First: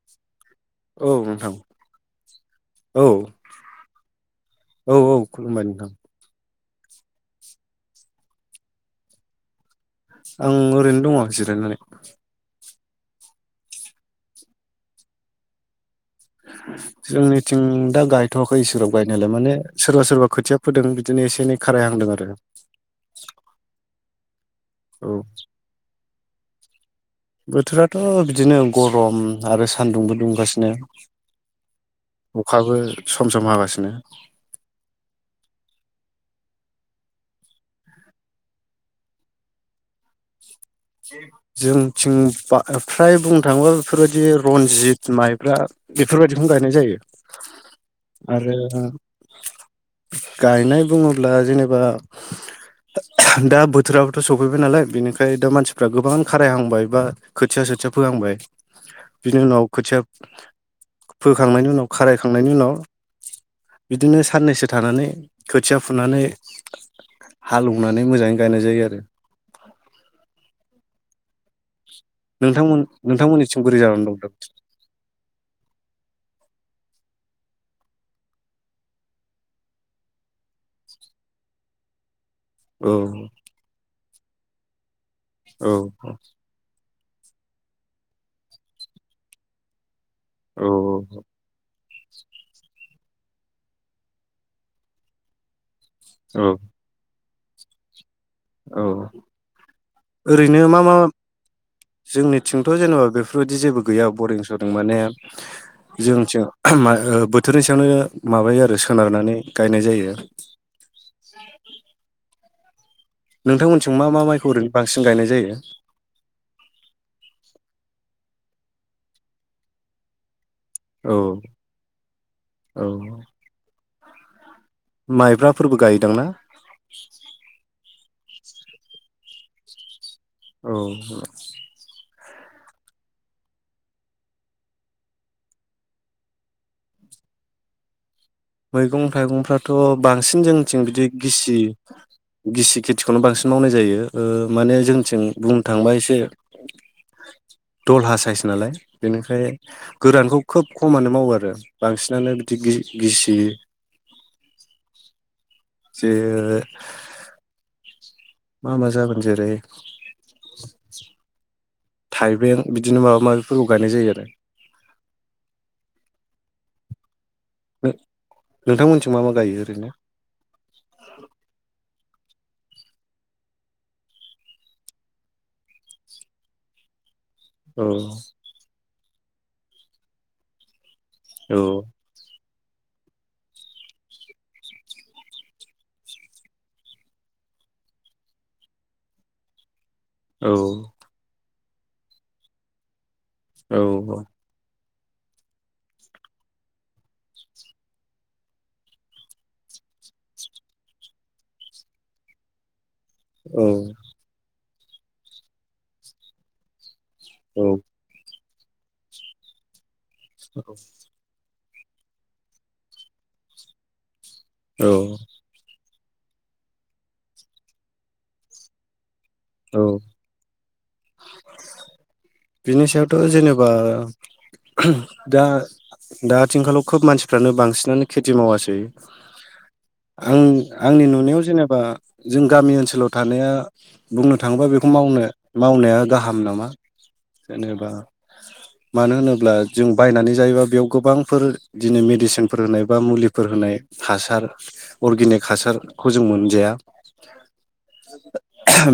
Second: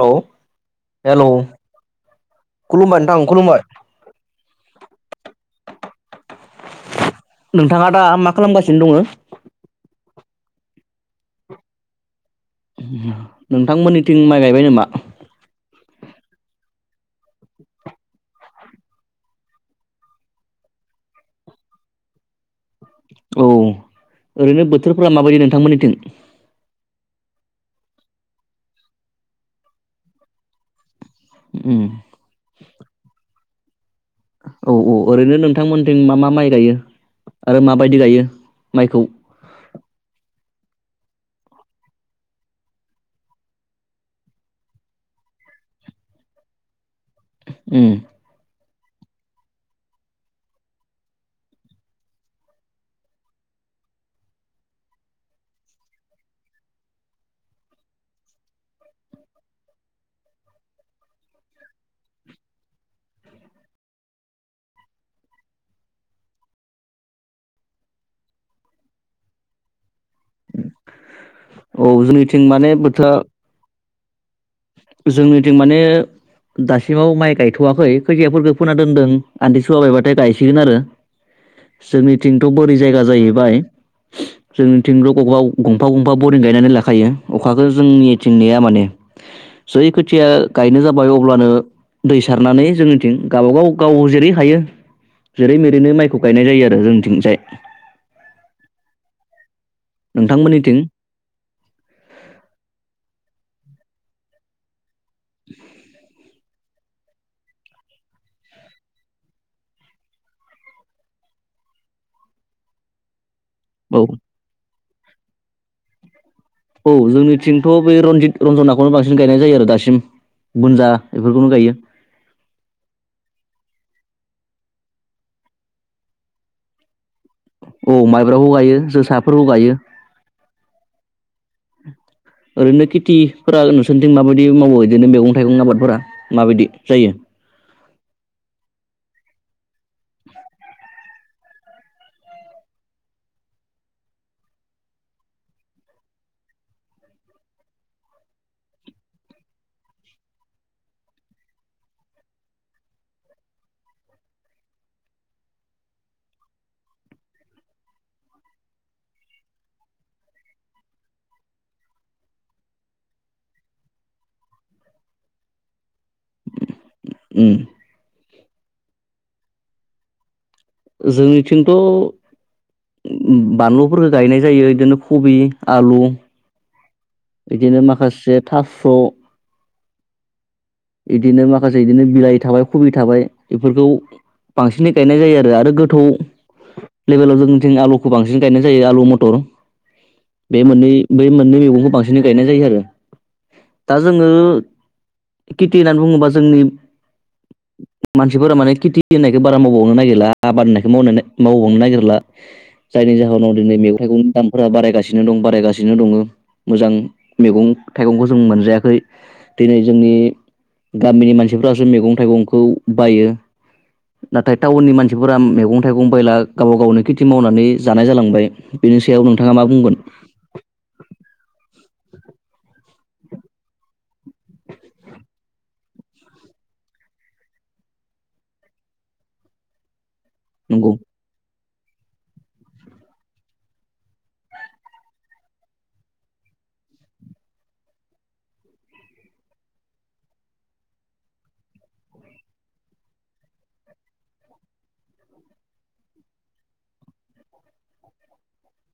Hello औ hello नोंथां खुलुमबाय औ नोंथां खुलुमबाय औ औ खुलुमबाय नोंथां नोंथाङा दा मा खालामगासिनो दङो आं ओरैनो दङ जिरायनानै नोंथांमोननिथिं माइ गायबाय नोमा [inaudible] जोंनिथिं दा गायथ'वाखै इसोराव गायनायालाय माने सोरबा सोरबा खोथिया फोदों बिदिनो एसे एनै खारायहांदों आरो औ ओरैनो औ बोथोरफोरा माबायदि नोंथांमोननिथिं बोथोराथ' बिदिनो गरम आरो सान्दुंबो दुंगासिनो उम अखाबो सम सम हागासिनो दसेनो औ औ ओरैनो नोंथांमोनथिं मा मा माइ गायो आरो माबायदि गायो माइखौ जोंथिं बा फ्राय बुंनो थाङोबा बेफोरबायदि रनजित माइब्रा बेफोरबायदिखौनो गायनाय जायो उम आरो गायनाय बुङोब्ला जेनेबा दा बोथोराबोथ' सफैबाय नालाय बेनिखायनो दा मानसि गोबां खारायहांबाय बा खोथिया सोथिया फोहांबाय बिनि उनाव खोथिया फोखांनायनि उनाव खारायखांनायनि उनाव बिदिनो साननैसो थानानै खोथिया फुनानै हालेवनानै मोजाङै गायनाय जायो आरो औ जोंनिथिं माने नोंथांमोन बोथोरा नोंथांमोननिथिं बोरै जानानै दं [inaudible] जोंनिथिं माने दासिमाव माइ गायथ'वाखै खैखियाफोरखौ फोना दोनदों आनदि सुवाबायबाथाय गायसिगोन आरो जोंनि थिंथ' बोरै औ जायगा जाहैबाय जोंनि सिं ग औ गंफा गंफा बरिं गनानै लाख खायो अखाखौ जोंनिथिं नेया माने जै खोथिया औ गायनो जाबाय अब्लानो दै सारनानै जोंनिथिं गावबागाव गाव जेरै हायो जेरै मे बिनो माइखौ औ गायनाय जायो आरो जोंनिथिंजाय [inaudible] औ ओरैनो नोंथांमोननिथिं मा मा जोंनिथिंथ' जेनेबा बेफोर बेफोरबायदि जेबो गैया बरिं सरिं माने जोंसो बोथोरनि सायावनो माबायो आरो सोनारनानै गायनाय जायो नोंथांमोननिथिं औ मा मा माइखौ ओरैनो बांसिन गायनाय जायो रनजनाखौनो बांसिन गायनाय जायो आरो दासिम बुनजा औ बेफोरखौनो गायो औ माइब्राफोरबो गायदोंना औ माइब्राखौ गायो जोसा फोरबो गायो औ ओरैनो खेथिफोरा नोंसोरनिथिं माबायदि मावो बिदिनो मैगं थाइगं आबादफोरा माबायदि जायो मैगं थाइगंफ्राथ' बांसिन जोंथिं बिदि गिसि गिसि खेथिखौनो बांसिन मावनाय जायो ओ माने जोंथिं बुंनो थांबा एसे दलहा साइस नालाय बेनिफ्राय गोरानखौ खोब खमानो मावो आरो बांसिनानो बिदि गिसि [unintelligible] जे मा मा जागोन जेरै थाइबें बिदिनो माबा माबिफोरखौ गायनाय जायो आरो उम ओ नोंथांमोननिथिं मा मा गायो ओरैनो जोंनिथिंथ' उ बानलुफोरखौ गायनाय जायो इदिनो कबि आलु बिदिनो औ माखासे थास' इदिनो औ माखासे इदिनो बिलाइ थाबाय खबि थाबाय बेफोरखौ बांसिनै गायनाय जायो आरो आरो गोथौ लेभेलाव जोंथिं आलुखौ बांसिन गायनाय जायो आलु मथर औ बे मोननै बे मोननै मैगं खौ बांसिनै गायनाय जायो आरो औ दा जोङो खेथि होननानै बुङोबा जोंनि मानसिफोरा माने खेथि होननायखौ बारा मावबांवनो नागिरला आबाद होननायखौ मावबांवनो नागिरला जायनि जाहोनाव दिनै मेगं थाइगंनि दाम फोरा बारायगासिनो दं बारायगासिनो दङ मोजां औ मैगं थाइगं जों मोनजायाखै दिनै जोंनि औ सिफ्रासो मैगं थाइगंखौ बायो नाथाय टाउननि औ मानसिफोरा मैगं थाइगं बायला गावबा गावनि खेथि मावनानै जानाय जालांबाय बेनि सायाव नोंथाङा मा औ बुंगोन बिनि सायावथ' जेनेबा दा दा आथिंखालाव खोब मानसिफ्रानो बांसिनानो खेथि मावासै आं नंगौ आंनि नुनायाव जेने बा जों गामि ओनसोलाव थानाया बुंनो थाङोबा बेखौ मावनो मावनाया गाहाम नामा जेनेबा मानो होनोब्ला जों बायनानै जायोबा बेयाव गोबांफोर दिनै मेडिसिनफोर होनाय बा मुलिफोर होनाय हासार अर्गेनिक हासारखौ जों मोनजाया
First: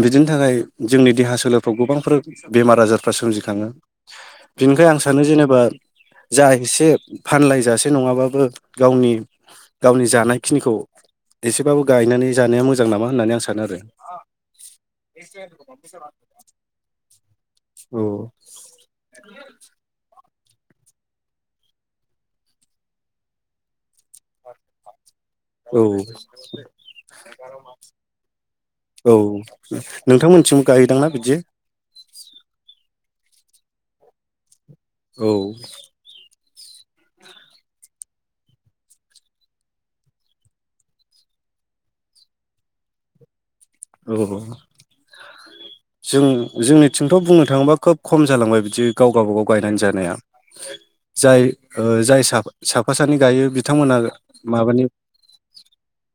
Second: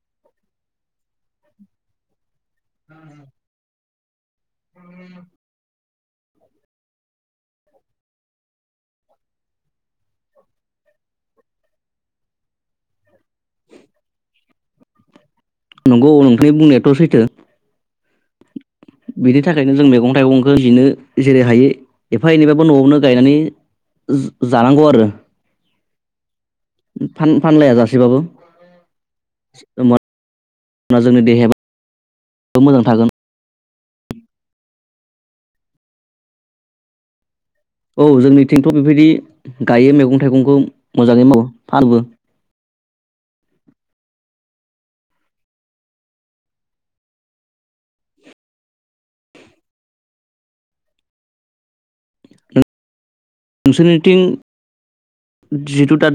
बिदिनि थाखाय जोंनि देहा सोलफ्राव गोबांफोर बेमार आजारफ्रा सोमजिखाङो बिनिखाय आं सानो जेनेबा जा एसे फानलायजासे नङाबाबो गावनि गावनि जानायखिनिखौ एसेबाबो गायनानै जानाया मोजां नामा होननानै आं सानो आरो [unintelligible] नि बुंनायाथ' सैथो औ बिनि थाखायनो जों मैगं थाइगं नो जेरै हायो एफा एनैबाबो न'आवनो गायनानै जानांगौ आरो औ फानलाया जासेबाबो औ नोंथांमोनथिं गायोदांना जोंनि बिदि देहाय मोजां थागोन औ औ जोंनिथिंथ' बेबायदि गायो मैगं थाइगंखौ मोजाङै मावो फानोबो औ जों जोंनिथिंथ' बुंनो थाङोबा खोब खम जालांबाय बिदि गाव गावबागाव गायनानै जानाया जाय ओ जाय साफा सफ नोंसोरनिथिं जिहेथु दा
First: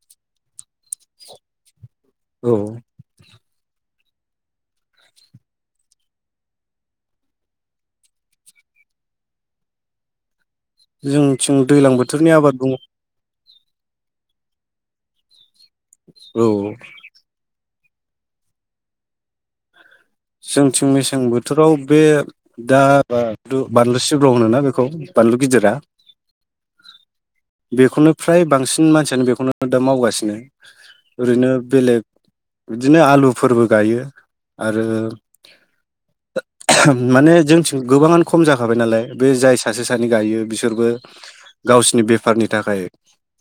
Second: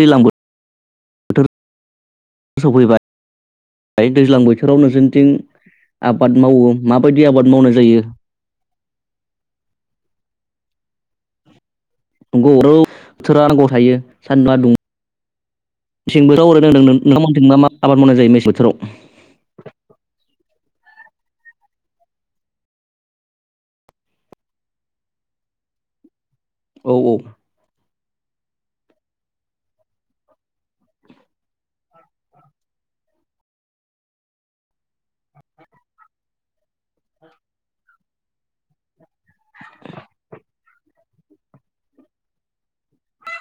दैलांबो हटेल औ दैज्लां बोथोराव नजोरथिं आबाद मावो माबायदि आबाद मावनाय जायो जोंथिं दैज्लां बोथोरनि नंगौ आबाद रौ बुं बोथोरा नांगौ थायो सान्दुआ दङ औ थिंबोथाव हरो न नों नोंथांथिं ना मा आबाद मावनाय जायो मेसें बोथोराव जोंथिं मेसें बोथोराव बे दा बा बानलु सिब्र' होनोना बेखौ बानलु गिदिरा औ औ बेखौनो फ्राय बांसिन मानसियानो बेखौनो दा मावगासिनो ओरैनो बेलेग बिदिनो आलुफोरबो गायो आरो माने जोंथिं गोबाङानो खम जाखाबाय नालाय बे जाय सासे सानै गायो बि बिसोरबो गावसिोरनि बेफखरनि थाखाय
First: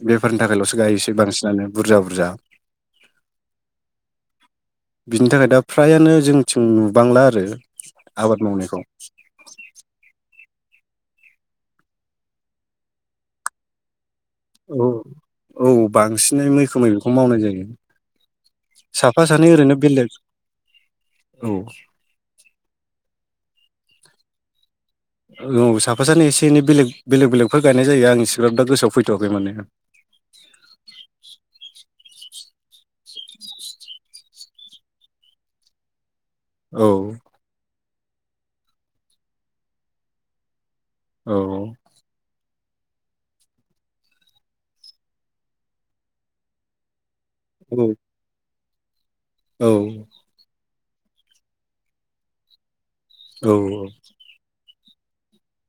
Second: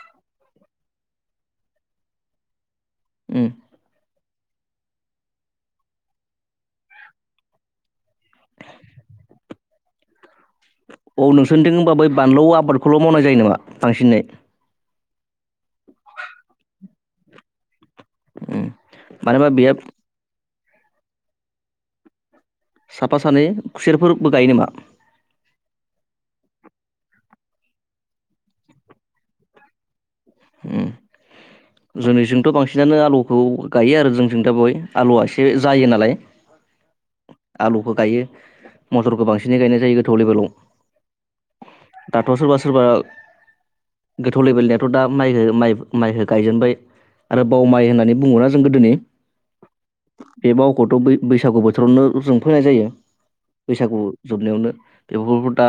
बेफारनि थाखायल'सो गायोसै बांसिनानो बुरजा बुरजा बिनि थाखाय दा फ्रायानो जों जों नुबांला आरो आबाद मावनायखौ औ नोंसोरथिं होनबा बै बानलु आबादखौल' मावनाय जायो नामा बांसिनै औ औ बांसिनै मैखोमै बेखौनो मावनाय जायो साफा मानो सानै होनबा बेहा ओरैनो बेलेग औ साफा सानै खुसेरफोरबो गायो नामा औ साफा सानै एसे एनै बेलेग बेलेग बेलेगफोर गायनाय जायो आं सिग्रााब दा गोसोआव फैथ'वाखै माने हम खौ गायो आरो जोंजों दा बय आलुआ एसे जायो नालाय औ आलुखौ गायो मथरखौ बांसिनै गायनाय जायो गोथौ लेभेलाव दाथ' सोरबा औ सोरबा गोथौ लेभेलनियाथ' दा माइ म माइ गायजेनबाय आरो बाव औ माय होननानै बुङोना जों गोदोनि औ गथ' बैसागु बोथोरावनो जों फोनाय जायो औ औ बैसागु जोबनायावनो बेफोरखौ दा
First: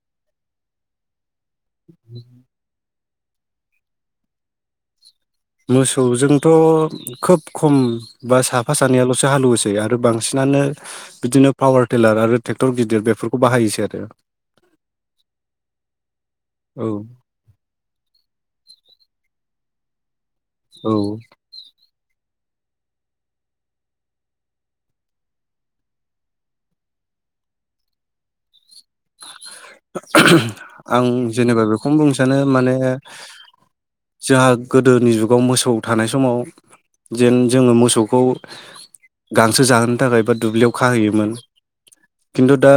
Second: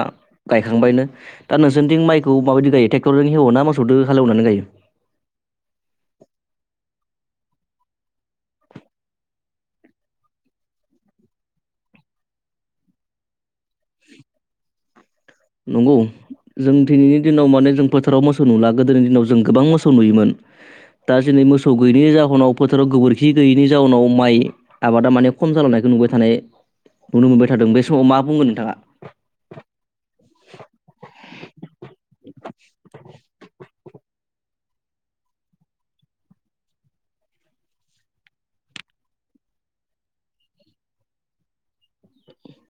गायखांबायनो दा नोंसोरथि माइखौ माबायदि गायो थे टरजों हेवो ना मोसौदो हालेवनानै गायो मोसौजोंथ' खोब खम बा साफा सानैयाल'सो हालवोसै आरो बांसिनानो बिदिनो पावार टेलार आरो ट्रेक्टर गिदिर बेफोरखौ बाहायोसै आरो नंगौ जों औ दिनैनि दिनाव माने जों फोथाराव मोसौ नुला गोदोनि दिनाव जों गोबां मोसौ नुयोमोन औ दा जो नै मोसौ गैयैनि जाहोनाव फोथाराव गोबोरखि गैयैनि जाहोनाव माइ आबादा माने खम जालांनायखौ नुबाय थानाय नुनो मोनबाय थादों बे समाव मा बुंगोन नोंथाङा [inaudible] आं जेनेबा बेखौनो बुंसै बिनो माने जोंहा गोदोनि जुगाव मोसौ थानाय समाव जेन जोङो मोसौखौ गांसो जाहोनो थाखाय बा दुब्लियाव खाहैयोमोन खिन्थु दा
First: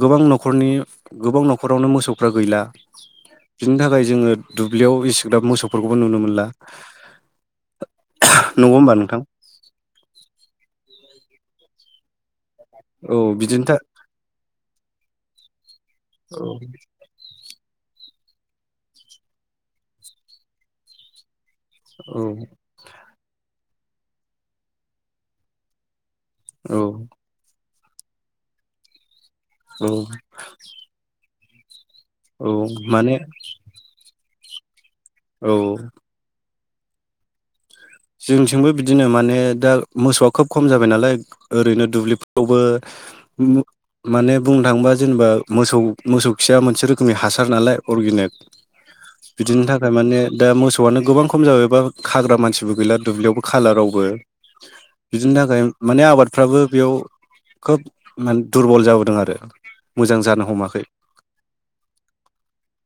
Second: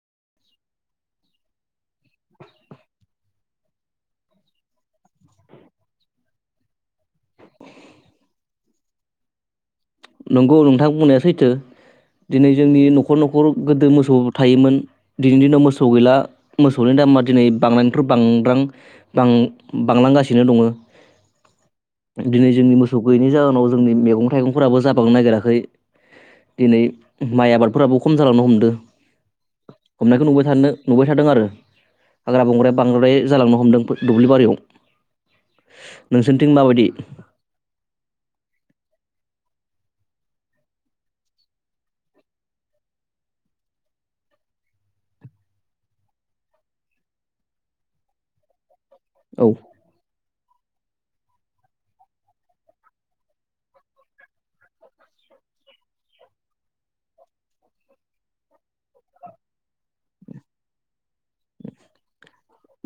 गोबां नखर न'खरनि गोबां न'खरावनो मोसौफ्रा गैला बिनि थाखाय जोङो दुब्लियाव एसेग्राब मोसौफोरखौबो नुनो मोनला नंगौ होमबा नोंथां नंगौ नोंथां बुंनाया सैथो दिनै जोंनि न'खर औ न'खर बिदिनो था गोदो मोसौ थायोमोन दिनैनि दिनाव मो मोसौ गैला औ मोसौनि दामा दिनै बांनायनिफ्राय बांद्रां बांलांगासिनो दंओ दिनै औ जोंनि मोसौ गैयैनि जाहोनाव जों मैगं थाइगंफोराबो जाब बांनो नागिराखै दिनै औ माइ आबाद फोराबो खम जालांनो हमदो औ हमनायखौ नुबाय थानो नुबाय थादों आरो हाग्रा औ बंग्राय माने बांद्राय जालांनो हमदों दुब्लिबारियाव औ थिं माबायदि? जोंथिंबो बिदिनो माने दा मोसौआ खोब खम जाबाय नालाय ओरैनो दुब्लिफ्रावबो माने बुंनो थाङोबा जेनेबा मोसौ मोसौ खिया मोनसे रोखोमनि हासार नालाय अरगेनिक। औ बिदिनि थाखाय माने दा मोसौआनो गोबां खम जाबायबा खाग्रा मानसिबो गैला दुब्लियावबो खालारावबो बिदिनि थाखाय माने आबादफ्राबो बेयाव खोब माने दुरबल जाबोदों आरो मोजां जानो हमाखै।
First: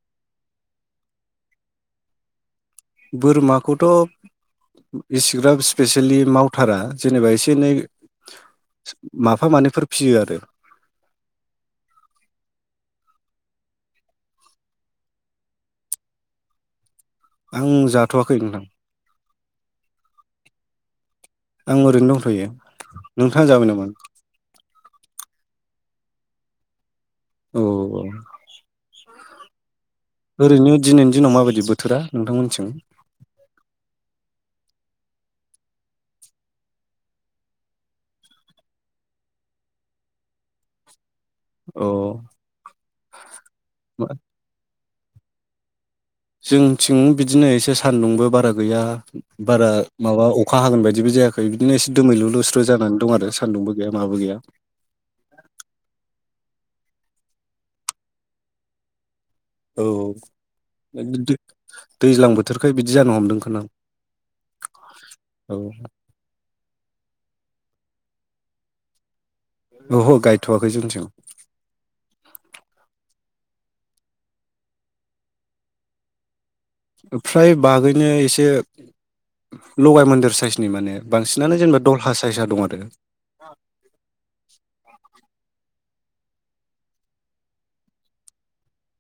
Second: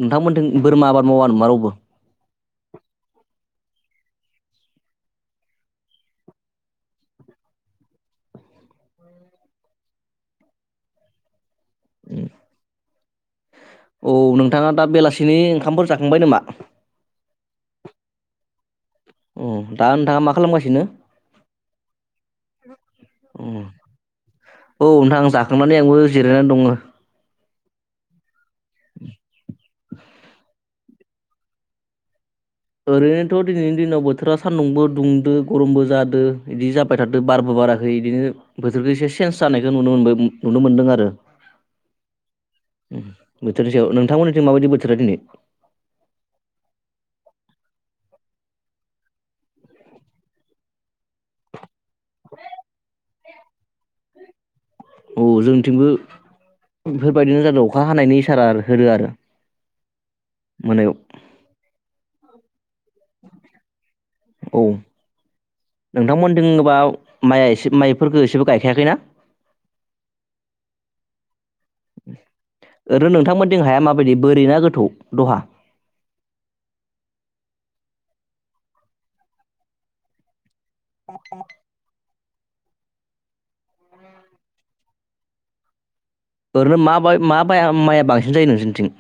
नोंथांमोननिथिं बोरमा आबाद मावा नामा रावबो? बोरमाखौथ' इसिग्राब स्पेसियेलि मावथारा जेनेबा एसे एनै माफा मानैफोर फिसियो आरो। उम औ नोंथाङा दा बेलासिनि ओंखामफोर जाखांबाय नामा? आं जाथ'वाखै नोंथां। उम आं ओरैनो दंथ'यो नोंथाङा अ जाबाय नामा? औ नोंथां जाखांनानै आंबो जिरायनानै दङ। औ [inaudible] ओरैनो दिनैनि दिनाव माबायदि बोथोरा नोंथांमोनथिं? ओरैनोथ' दिनैनि दिनाव बोथोरा सानदुंबो दुंदो गरमबो जादो बिदि जाबाय थादो बारबो बाराखै बिदिनो बोथोरखौ एसे चेन्स जानायखौ नुनो मोन नुनो मोनदों आरो। अ उ बोथोरनि सायाव नोंथांमोननिथिं माबायदि बो? थोरा दिनै जोंथिं बिदिनो एसे सानदुंबो बारा गैया बारा माबा अखा हागोन बायदिबो जायाखै। बिदिनोसे दोमै लु लुस्रु जानानै दं आरो। सानदुंबो गैया माबो गैया। औ जोंथिंबो बेफोरबायदिनो जादों अखा हानायनि इसारा होदो आरो। औ मोनायाव दैज्लां बो औ औ नोंथां मोननिथिंबा माइआ एसे माइ फोरखौ एसेबो गायखायाखैना? औह गायथ'वाखै जोंथिं। जों हाया माबायदि बोरै ना गोथौ दहा। ओफ्राय बागैनो एसे लगाय मोनदेर साइस। माने बांसिनानो जोंना दल हा। फायसा दं आरो ओरैनो मा बाय मा बाय मा माइया बांसिन जायो नोंसोरनिथिं?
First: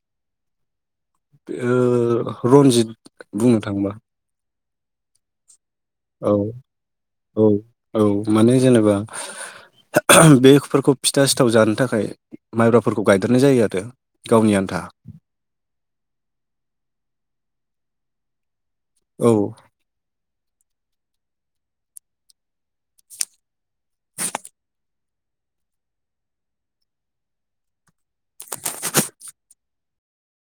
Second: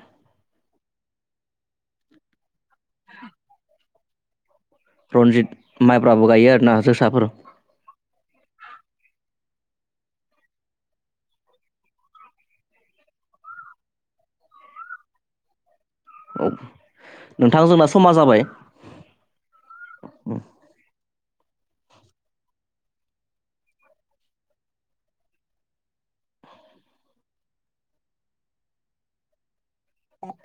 बेयो। रनजित बुंनो थाङोबा रनजित माइब्राबो औ गायो आरोना जोसाफोर औ औ माने जेनेबा। बेफोरखौ फिथा सिथाव जानो थाखाय माइब्राफोरखौ गायदेरनाय जायो आरो गावनि आनथा। नोंथां जोंना समा जाबाय। औ उम